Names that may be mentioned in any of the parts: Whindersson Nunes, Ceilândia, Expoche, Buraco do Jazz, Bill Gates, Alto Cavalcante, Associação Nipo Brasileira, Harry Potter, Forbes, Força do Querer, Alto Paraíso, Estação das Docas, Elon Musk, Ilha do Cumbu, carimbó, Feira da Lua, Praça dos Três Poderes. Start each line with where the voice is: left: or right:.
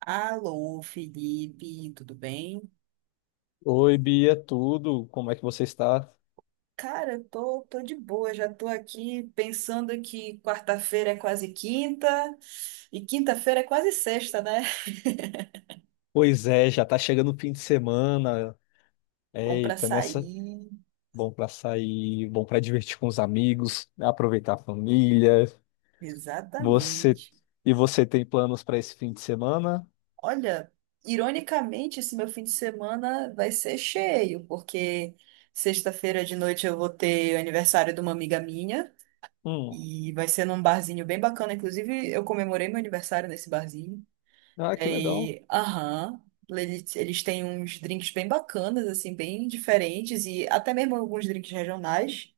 right: Alô, Felipe, tudo bem?
left: Oi, Bia, tudo? Como é que você está?
right: Cara, eu tô de boa, já tô aqui pensando que quarta-feira é quase quinta e quinta-feira é quase sexta, né?
left: Pois é, já tá chegando o fim de semana.
right: Bom pra
left: Eita, nessa,
right: sair,
left: bom pra sair, bom pra divertir com os amigos, aproveitar a família. Você
right: exatamente.
left: você tem planos para esse fim de semana?
right: Olha, ironicamente, esse meu fim de semana vai ser cheio, porque sexta-feira de noite eu vou ter o aniversário de uma amiga minha
left: Hum.
right: e vai ser num barzinho bem bacana. Inclusive, eu comemorei meu aniversário nesse barzinho.
left: Ah, que legal.
right: E, aham, eles têm uns drinks bem bacanas, assim, bem diferentes, e até mesmo alguns drinks regionais.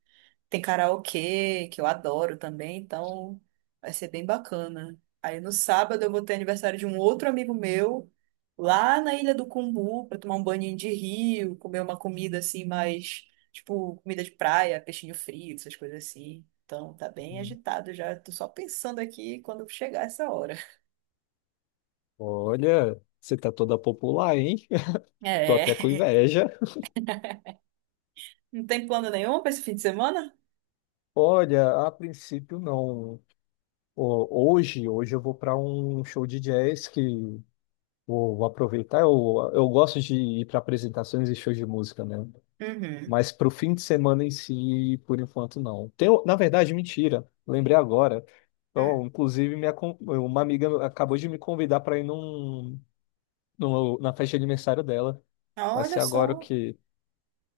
right: Tem karaokê, que eu adoro também, então vai ser bem bacana. Aí no sábado eu vou ter aniversário de um outro amigo meu, lá na Ilha do Cumbu, para tomar um banho de rio, comer uma comida assim, mais, tipo, comida de praia, peixinho frito, essas coisas assim. Então tá bem
left: Hum.
right: agitado já, tô só pensando aqui quando chegar essa hora.
left: Olha, você tá toda popular, hein? Tô até
right: É.
left: com inveja.
right: Não tem plano nenhum para esse fim de semana?
left: Olha, a princípio não. Ho- hoje eu vou para um show de jazz. Que Vou, aproveitar. Eu gosto de ir para apresentações e shows de música, né?
right: Uhum.
left: Mas para o fim de semana em si, por enquanto, não. Tem, na verdade, mentira. Lembrei agora. Então,
right: Hum.
left: inclusive, uma amiga acabou de me convidar para ir na festa de aniversário dela. Vai ser
right: Olha
left: agora o
right: só.
left: que?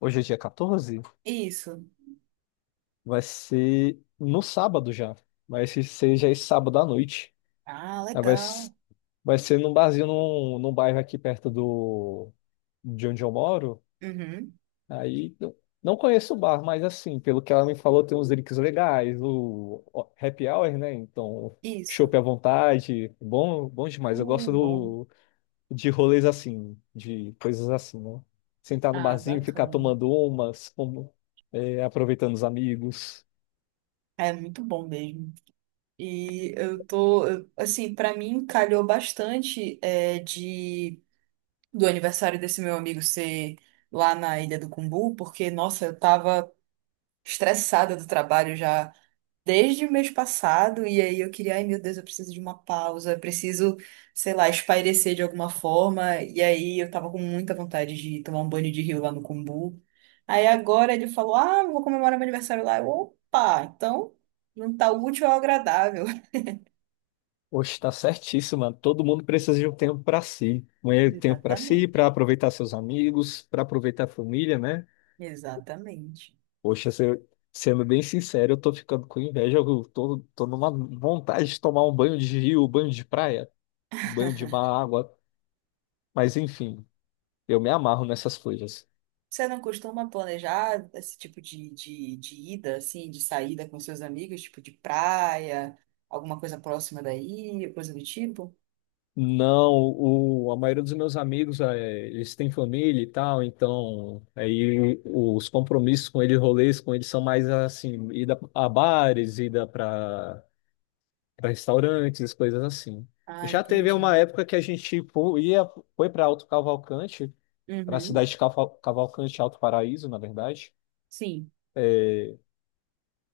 left: Hoje é dia 14?
right: Isso.
left: Vai ser no sábado já. Vai ser já esse sábado à noite.
right: Ah,
left: Aí Vai, s-
right: legal.
left: vai ser num barzinho, num bairro aqui perto de onde eu moro.
right: Uhum.
left: Aí não, não conheço o bar, mas assim, pelo que ela me falou, tem uns drinks legais, o happy hour, né? Então,
right: Isso.
left: chopp à vontade, bom, bom demais. Eu gosto
right: Bom.
left: de rolês assim, de coisas assim, né? Sentar no
right: Ah,
left: barzinho, ficar
right: bacana.
left: tomando umas, aproveitando os amigos.
right: É muito bom mesmo. E assim, pra mim calhou bastante de do aniversário desse meu amigo ser lá na Ilha do Cumbu, porque, nossa, eu tava estressada do trabalho já desde o mês passado, e aí eu queria, ai meu Deus, eu preciso de uma pausa, eu preciso, sei lá, espairecer de alguma forma, e aí eu tava com muita vontade de tomar um banho de rio lá no Cumbu. Aí agora ele falou, ah, eu vou comemorar meu aniversário lá. Eu, opa, então não tá útil ao agradável.
left: Oxe, tá certíssimo, mano. Todo mundo precisa de um tempo pra si. Um tempo pra si,
right: Exatamente,
left: pra aproveitar seus amigos, pra aproveitar a família, né?
right: exatamente.
left: Poxa, sendo bem sincero, eu tô ficando com inveja. Eu tô numa vontade de tomar um banho de rio, banho de praia, banho de mar, água. Mas enfim, eu me amarro nessas coisas.
right: Você não costuma planejar esse tipo de ida, assim, de saída com seus amigos, tipo de praia, alguma coisa próxima daí, coisa do tipo?
left: Não, a maioria dos meus amigos, eles têm família e tal, então aí os compromissos com eles, rolês com eles são mais assim, ida a bares, ida para restaurantes, coisas assim.
right: Ah,
left: Já teve
right: entendi.
left: uma época que a gente tipo, foi para Alto Cavalcante, na
right: Uhum.
left: cidade de Cavalcante, Alto Paraíso, na verdade.
right: Sim.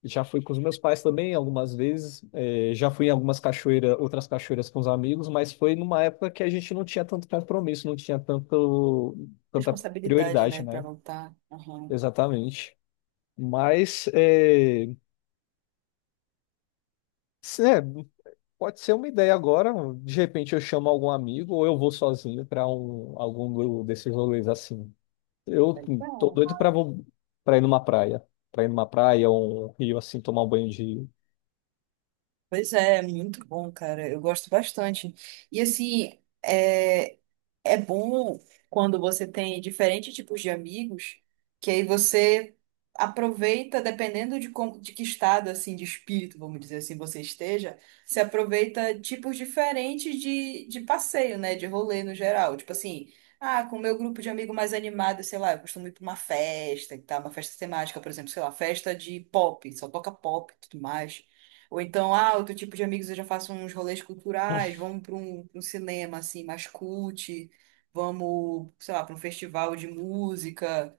left: Já fui com os meus pais também algumas vezes. Já fui em algumas cachoeiras, outras cachoeiras com os amigos, mas foi numa época que a gente não tinha tanto compromisso, não tinha tanta
right: Responsabilidade,
left: prioridade,
right: né, para
left: né?
right: voltar. Aham.
left: Exatamente. Mas se- é, pode ser uma ideia agora. De repente eu chamo algum amigo ou eu vou sozinho para algum desses rolês assim. Eu tô
right: Legal.
left: doido pra ir numa praia. Pra ir numa praia, um rio, assim, tomar um banho de rio.
right: Pois é, muito bom, cara. Eu gosto bastante. E assim, é, é bom quando você tem diferentes tipos de amigos, que aí você aproveita, dependendo de, como, de que estado assim de espírito, vamos dizer assim, você esteja, você aproveita tipos diferentes de passeio, né? De rolê no geral. Tipo assim, ah, com o meu grupo de amigo mais animado, sei lá, eu costumo ir para uma festa e tal, uma festa temática, por exemplo, sei lá, festa de pop, só toca pop e tudo mais. Ou então, ah, outro tipo de amigos eu já faço uns rolês culturais, vamos para pra um cinema assim, mais cult, vamos, sei lá, para um festival de música,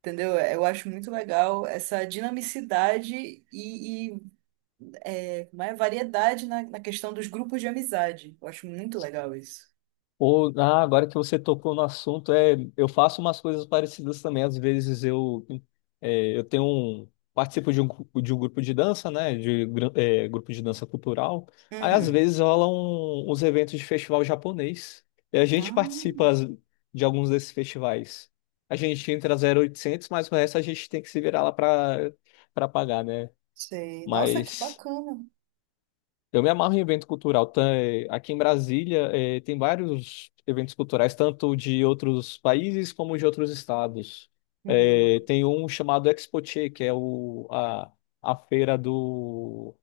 right: entendeu? Eu acho muito legal essa dinamicidade e como é, variedade na questão dos grupos de amizade. Eu acho muito legal isso.
left: Ou, ah, agora que você tocou no assunto, eu faço umas coisas parecidas também. Às vezes eu participo de um grupo de dança, né? De grupo de dança cultural. Aí às
right: Uhum.
left: vezes rolam uns eventos de festival japonês. E a gente
right: Ah,
left: participa de alguns desses festivais. A gente entra 0800, mas o resto a gente tem que se virar lá para pagar, né?
right: sei. Nossa, que
left: Mas
right: bacana.
left: eu me amarro em evento cultural. Tá, aqui em Brasília, tem vários eventos culturais, tanto de outros países como de outros estados. Eh,
right: Hum,
left: tem um chamado Expoche, que é a feira do,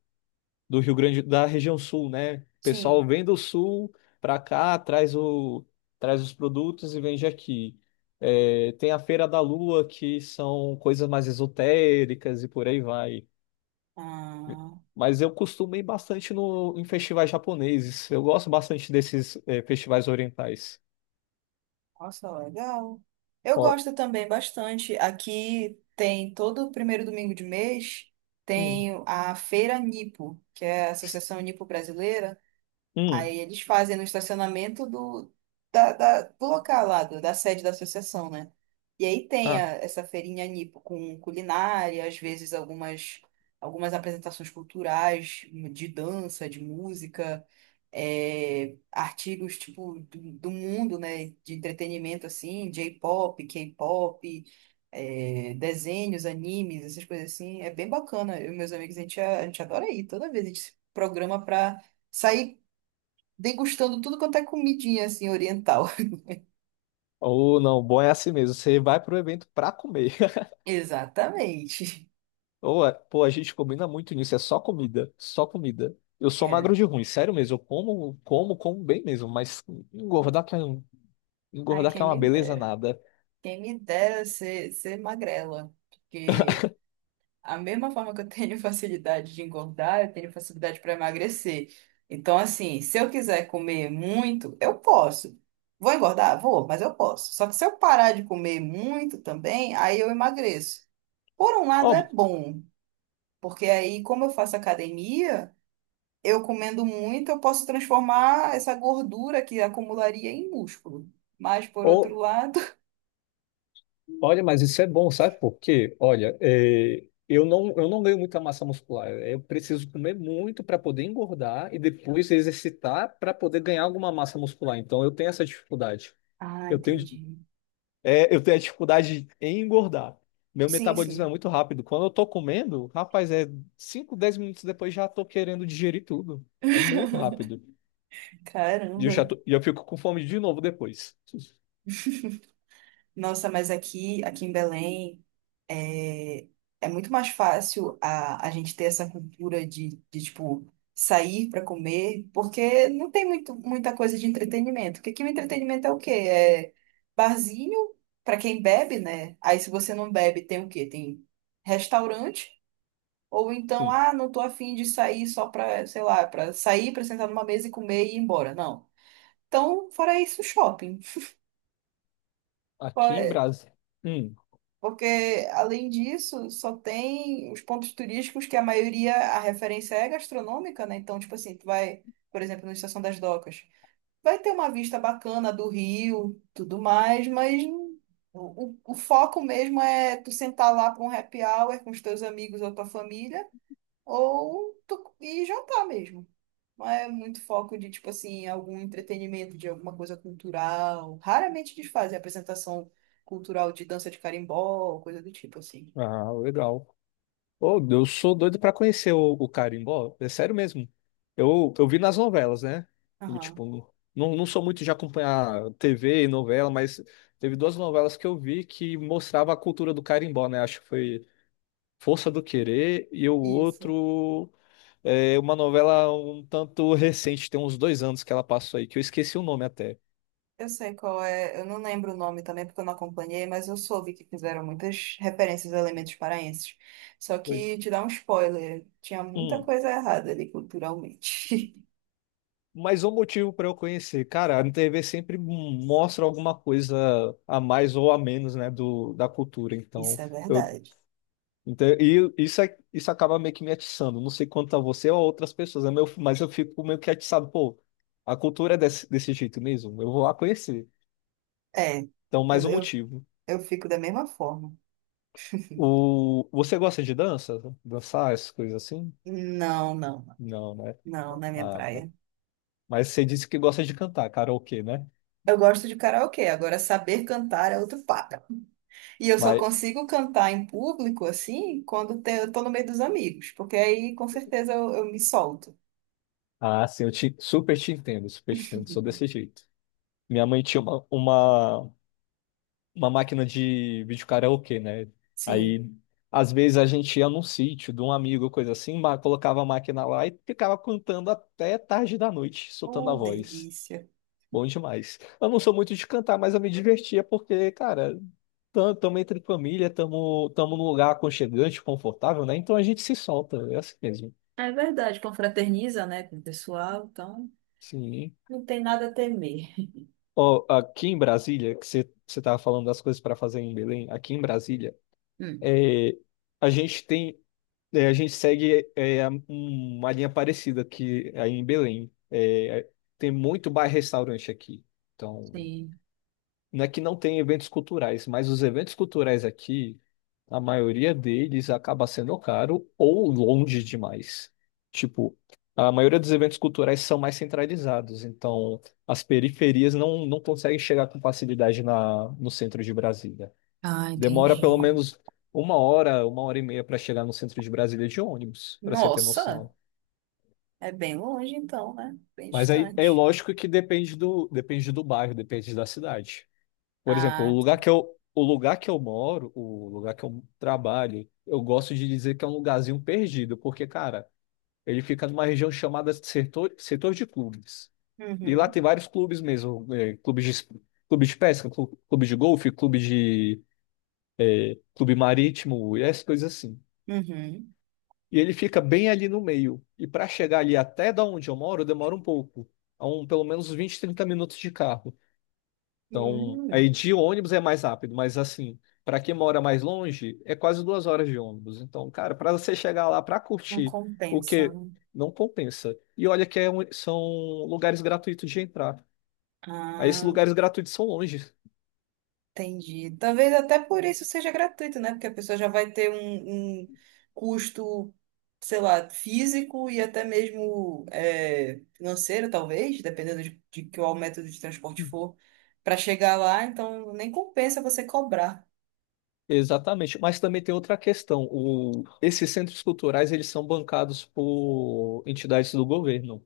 left: do Rio Grande, da região sul, né? O pessoal
right: sim.
left: vem do sul para cá, traz os produtos e vende aqui. Tem a Feira da Lua, que são coisas mais esotéricas e por aí vai.
right: Ah,
left: Mas eu costumo ir bastante no, em festivais japoneses. Eu gosto bastante desses festivais orientais.
right: nossa, legal. Eu
left: Ó,
right: gosto também bastante. Aqui tem todo o primeiro domingo de mês.
left: hum,
right: Tem a Feira Nipo, que é a Associação Nipo Brasileira.
left: hum,
right: Aí eles fazem no estacionamento do local lá, da sede da associação, né? E aí tem
left: ah,
right: essa feirinha nipo com culinária, às vezes algumas, algumas apresentações culturais de dança, de música, artigos tipo do mundo, né? De entretenimento assim, J-pop, K-pop, desenhos, animes, essas coisas assim. É bem bacana. Eu e meus amigos, a gente adora ir. Toda vez a gente se programa pra sair degustando tudo quanto é comidinha assim oriental.
left: ou não, bom é assim mesmo. Você vai pro evento pra comer.
right: Exatamente.
left: Ou, pô, a gente combina muito nisso. É só comida, só comida. Eu sou
right: É.
left: magro de ruim, sério mesmo. Eu como, como, como bem mesmo. Mas engordar que é, um-
right: Ai,
left: engordar que é
right: quem
left: uma
right: me
left: beleza
right: dera.
left: nada.
right: Quem me dera ser magrela. Porque a mesma forma que eu tenho facilidade de engordar, eu tenho facilidade para emagrecer. Então, assim, se eu quiser comer muito, eu posso. Vou engordar? Vou, mas eu posso. Só que se eu parar de comer muito também, aí eu emagreço. Por um lado é
left: Ó,
right: bom, porque aí, como eu faço academia, eu comendo muito, eu posso transformar essa gordura que acumularia em músculo. Mas, por outro lado.
left: olha, mas isso é bom, sabe por quê? Olha, eu não ganho muita massa muscular. Eu preciso comer muito para poder engordar e depois exercitar para poder ganhar alguma massa muscular. Então, eu tenho essa dificuldade.
right: Ah,
left: Eu tenho,
right: entendi.
left: eu tenho a dificuldade em engordar. Meu
right: Sim,
left: metabolismo é
right: sim.
left: muito rápido. Quando eu tô comendo, rapaz, é 5 10 minutos depois já tô querendo digerir tudo. É muito rápido. E eu já
right: Caramba.
left: tô- e eu fico com fome de novo depois.
right: Nossa, mas aqui, aqui em Belém, é, é muito mais fácil a gente ter essa cultura de tipo, sair para comer, porque não tem muito, muita coisa de entretenimento. Porque aqui o entretenimento é o quê? É barzinho para quem bebe, né? Aí, se você não bebe, tem o quê? Tem restaurante. Ou então,
left: Sim.
right: ah, não tô afim de sair só pra, sei lá, pra sair, pra sentar numa mesa e comer e ir embora. Não. Então, fora isso, shopping.
left: Aqui em
right: Fora-
left: Brasília. Hum.
right: porque, além disso, só tem os pontos turísticos que a maioria, a referência é gastronômica, né? Então, tipo assim, tu vai, por exemplo, na Estação das Docas, vai ter uma vista bacana do rio, tudo mais, mas não- o foco mesmo é tu sentar lá pra um happy hour com os teus amigos ou tua família, ou tu ir jantar mesmo. Não é muito foco de, tipo assim, algum entretenimento, de alguma coisa cultural. Raramente eles fazem apresentação cultural de dança de carimbó, coisa do tipo, assim.
left: Ah, legal. Ô, eu sou doido pra conhecer o carimbó, é sério mesmo. Eu vi nas novelas, né? Eu,
right: Aham,
left: tipo, não sou muito de acompanhar TV e novela, mas teve duas novelas que eu vi que mostrava a cultura do carimbó, né? Acho que foi Força do Querer e o
right: isso.
left: outro é uma novela um tanto recente, tem uns 2 anos que ela passou aí, que eu esqueci o nome até.
right: Eu sei qual é, eu não lembro o nome também porque eu não acompanhei, mas eu soube que fizeram muitas referências a elementos paraenses. Só
left: Pois-
right: que, te dar um spoiler, tinha muita
left: Hum.
right: coisa errada ali culturalmente.
left: Mais um motivo para eu conhecer. Cara, a TV sempre mostra alguma coisa a mais ou a menos, né, da cultura. Então,
right: Isso é
left: eu,
right: verdade.
left: então e isso, é- isso acaba meio que me atiçando. Não sei quanto a você ou a outras pessoas, né, mas eu fico meio que atiçado. Pô, a cultura é desse jeito mesmo. Eu vou lá conhecer.
right: É,
left: Então, mais
right: eu,
left: um
right: eu,
left: motivo.
right: eu fico da mesma forma.
left: O, você gosta de dança? Dançar, essas coisas assim?
right: Não, não,
left: Não, né?
right: não, na minha
left: Ah, tá.
right: praia.
left: Mas você disse que gosta de cantar, karaokê, né?
right: Eu gosto de karaokê, agora saber cantar é outro papo. E eu só
left: Mas
right: consigo cantar em público, assim, eu tô no meio dos amigos, porque aí com certeza eu me solto.
left: Ah, sim, super te entendo, sou desse jeito. Minha mãe tinha uma máquina de vídeo karaokê, né?
right: Sim.
left: Aí, às vezes, a gente ia num sítio de um amigo, coisa assim, colocava a máquina lá e ficava cantando até tarde da noite, soltando a
right: Oh,
left: voz.
right: delícia.
left: Bom demais. Eu não sou muito de cantar, mas eu me divertia porque, cara, tamo entre família, tamo num lugar aconchegante, confortável, né? Então a gente se solta, é assim mesmo.
right: É verdade, confraterniza, né, com o pessoal, então
left: Sim.
right: não tem nada a temer.
left: Ó, aqui em Brasília, que você estava falando das coisas para fazer em Belém, aqui em Brasília,
right: Hum,
left: é, a gente tem, a gente segue uma linha parecida que é aí em Belém. É, tem muito bar-restaurante aqui. Então,
right: sim.
left: não é que não tem eventos culturais, mas os eventos culturais aqui, a maioria deles acaba sendo caro ou longe demais. Tipo, a maioria dos eventos culturais são mais centralizados, então as periferias não conseguem chegar com facilidade no centro de Brasília.
right: Ah,
left: Demora
right: entendi.
left: pelo menos uma hora e meia para chegar no centro de Brasília de ônibus, para você ter
right: Nossa,
left: noção.
right: é bem longe então, né? Bem
left: Mas aí é
right: distante.
left: lógico que depende do bairro, depende da cidade. Por exemplo,
right: Ah, tá.
left: o lugar que eu moro, o lugar que eu trabalho, eu gosto de dizer que é um lugarzinho perdido, porque, cara, ele fica numa região chamada setor de clubes. E lá
right: Uhum,
left: tem vários clubes mesmo, clubes de pesca, clube de golfe, clube marítimo, e essas coisas assim.
right: uhum.
left: E ele fica bem ali no meio. E para chegar ali até da onde eu moro, demora um pouco, pelo menos 20, 30 minutos de carro. Então, aí
right: Hum,
left: de ônibus é mais rápido, mas assim, para quem mora mais longe, é quase 2 horas de ônibus. Então, cara, para você chegar lá para
right: não
left: curtir,
right: compensa,
left: porque
right: né?
left: não compensa. E olha que são lugares gratuitos de entrar. Aí esses
right: Ah.
left: lugares gratuitos são longe.
right: Entendi. Talvez até por isso seja gratuito, né? Porque a pessoa já vai ter um custo, sei lá, físico e até mesmo financeiro, talvez, dependendo de qual método de transporte for, para chegar lá. Então, nem compensa você cobrar.
left: Exatamente. Mas também tem outra questão. Esses centros culturais, eles são bancados por entidades do governo.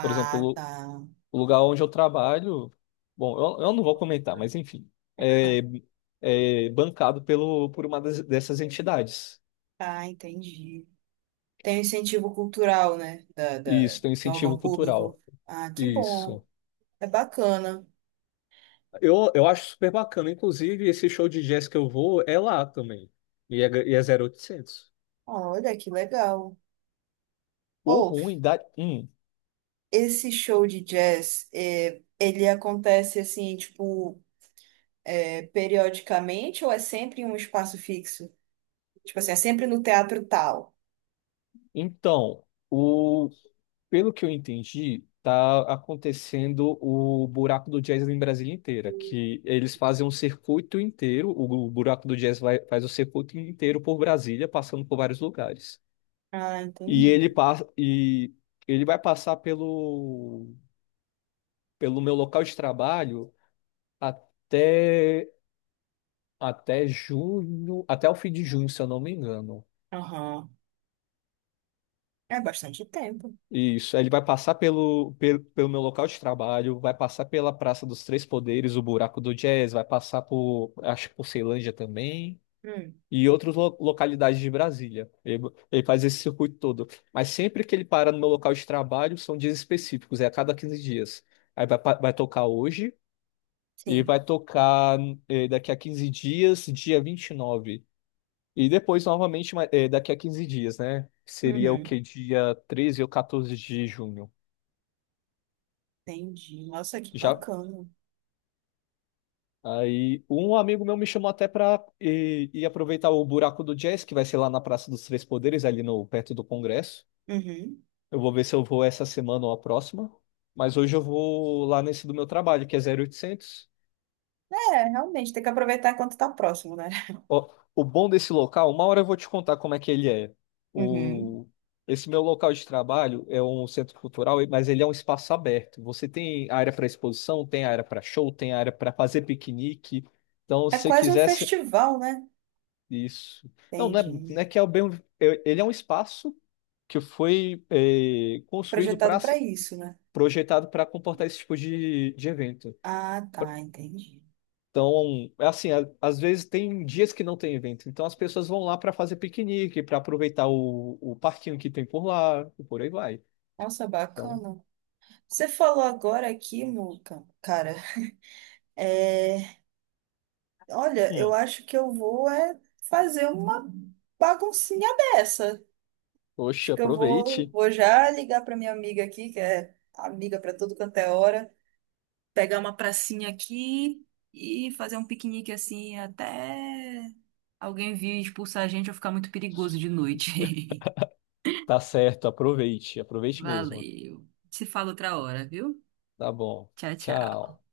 left: Por exemplo,
right: tá.
left: o lugar onde eu trabalho, bom, eu não vou comentar, mas enfim, é, é bancado por uma dessas entidades.
right: Ah, entendi. Tem o incentivo cultural, né?
left: Isso, tem um
right: Do
left: incentivo
right: órgão
left: cultural.
right: público. Ah, que bom.
left: Isso.
right: É bacana.
left: Eu acho super bacana. Inclusive, esse show de jazz que eu vou é lá também. E é 0800.
right: Olha, que legal.
left: O
right: Ou
left: ruim da. Hum,
right: esse show de jazz, é, ele acontece assim, tipo, é, periodicamente ou é sempre em um espaço fixo? Tipo assim, é sempre no teatro tal.
left: então, o Pelo que eu entendi, tá acontecendo o buraco do jazz em Brasília inteira, que eles fazem um circuito inteiro, o buraco do jazz faz o circuito inteiro por Brasília, passando por vários lugares.
right: Ah,
left: E ele
right: entendi.
left: passa e ele vai passar pelo meu local de trabalho até até junho, até o fim de junho, se eu não me engano.
right: Aham. É bastante tempo.
left: Isso. Aí ele vai passar pelo meu local de trabalho, vai passar pela Praça dos Três Poderes, o Buraco do Jazz, vai passar acho que por Ceilândia também,
right: Hum,
left: e outras localidades de Brasília. Ele faz esse circuito todo. Mas sempre que ele para no meu local de trabalho, são dias específicos, é a cada 15 dias. Aí vai tocar hoje, e
right: sim.
left: vai tocar daqui a 15 dias, dia vinte e nove e depois, novamente, daqui a 15 dias, né? Seria o
right: Uhum.
left: que? Dia 13 ou 14 de junho.
right: Entendi. Nossa, que
left: Já
right: bacana.
left: Aí um amigo meu me chamou até para ir aproveitar o buraco do jazz, que vai ser lá na Praça dos Três Poderes, ali no perto do Congresso.
right: Uhum.
left: Eu vou ver se eu vou essa semana ou a próxima. Mas hoje eu vou lá nesse do meu trabalho, que é 0800.
right: É, realmente, tem que aproveitar enquanto tá próximo, né?
left: Ó, o bom desse local, uma hora eu vou te contar como é que ele é.
right: Uhum.
left: O, esse meu local de trabalho é um centro cultural, mas ele é um espaço aberto. Você tem área para exposição, tem área para show, tem área para fazer piquenique. Então,
right: É
left: se você
right: quase um
left: quiser.
right: festival, né?
left: Isso. Não, não é,
right: Entendi.
left: não é que é o bem. Ele é um espaço que foi construído para
right: Projetado para isso, né?
left: projetado para comportar esse tipo de evento.
right: Ah, tá, entendi.
left: Então, é assim, às vezes tem dias que não tem evento, então as pessoas vão lá para fazer piquenique, para aproveitar o parquinho que tem por lá, e por aí vai.
right: Nossa,
left: Então,
right: bacana. Você falou agora aqui, Muca, cara, é, olha, eu
left: hum,
right: acho que eu vou é fazer uma baguncinha dessa. Acho
left: poxa,
right: que eu vou,
left: aproveite.
right: vou já ligar para minha amiga aqui, que é amiga para tudo quanto é hora, pegar uma pracinha aqui e fazer um piquenique assim até alguém vir expulsar a gente ou ficar muito perigoso de noite.
left: Tá certo, aproveite, aproveite mesmo.
right: Valeu. Se fala outra hora, viu?
left: Tá bom.
right: Tchau, tchau.
left: Tchau.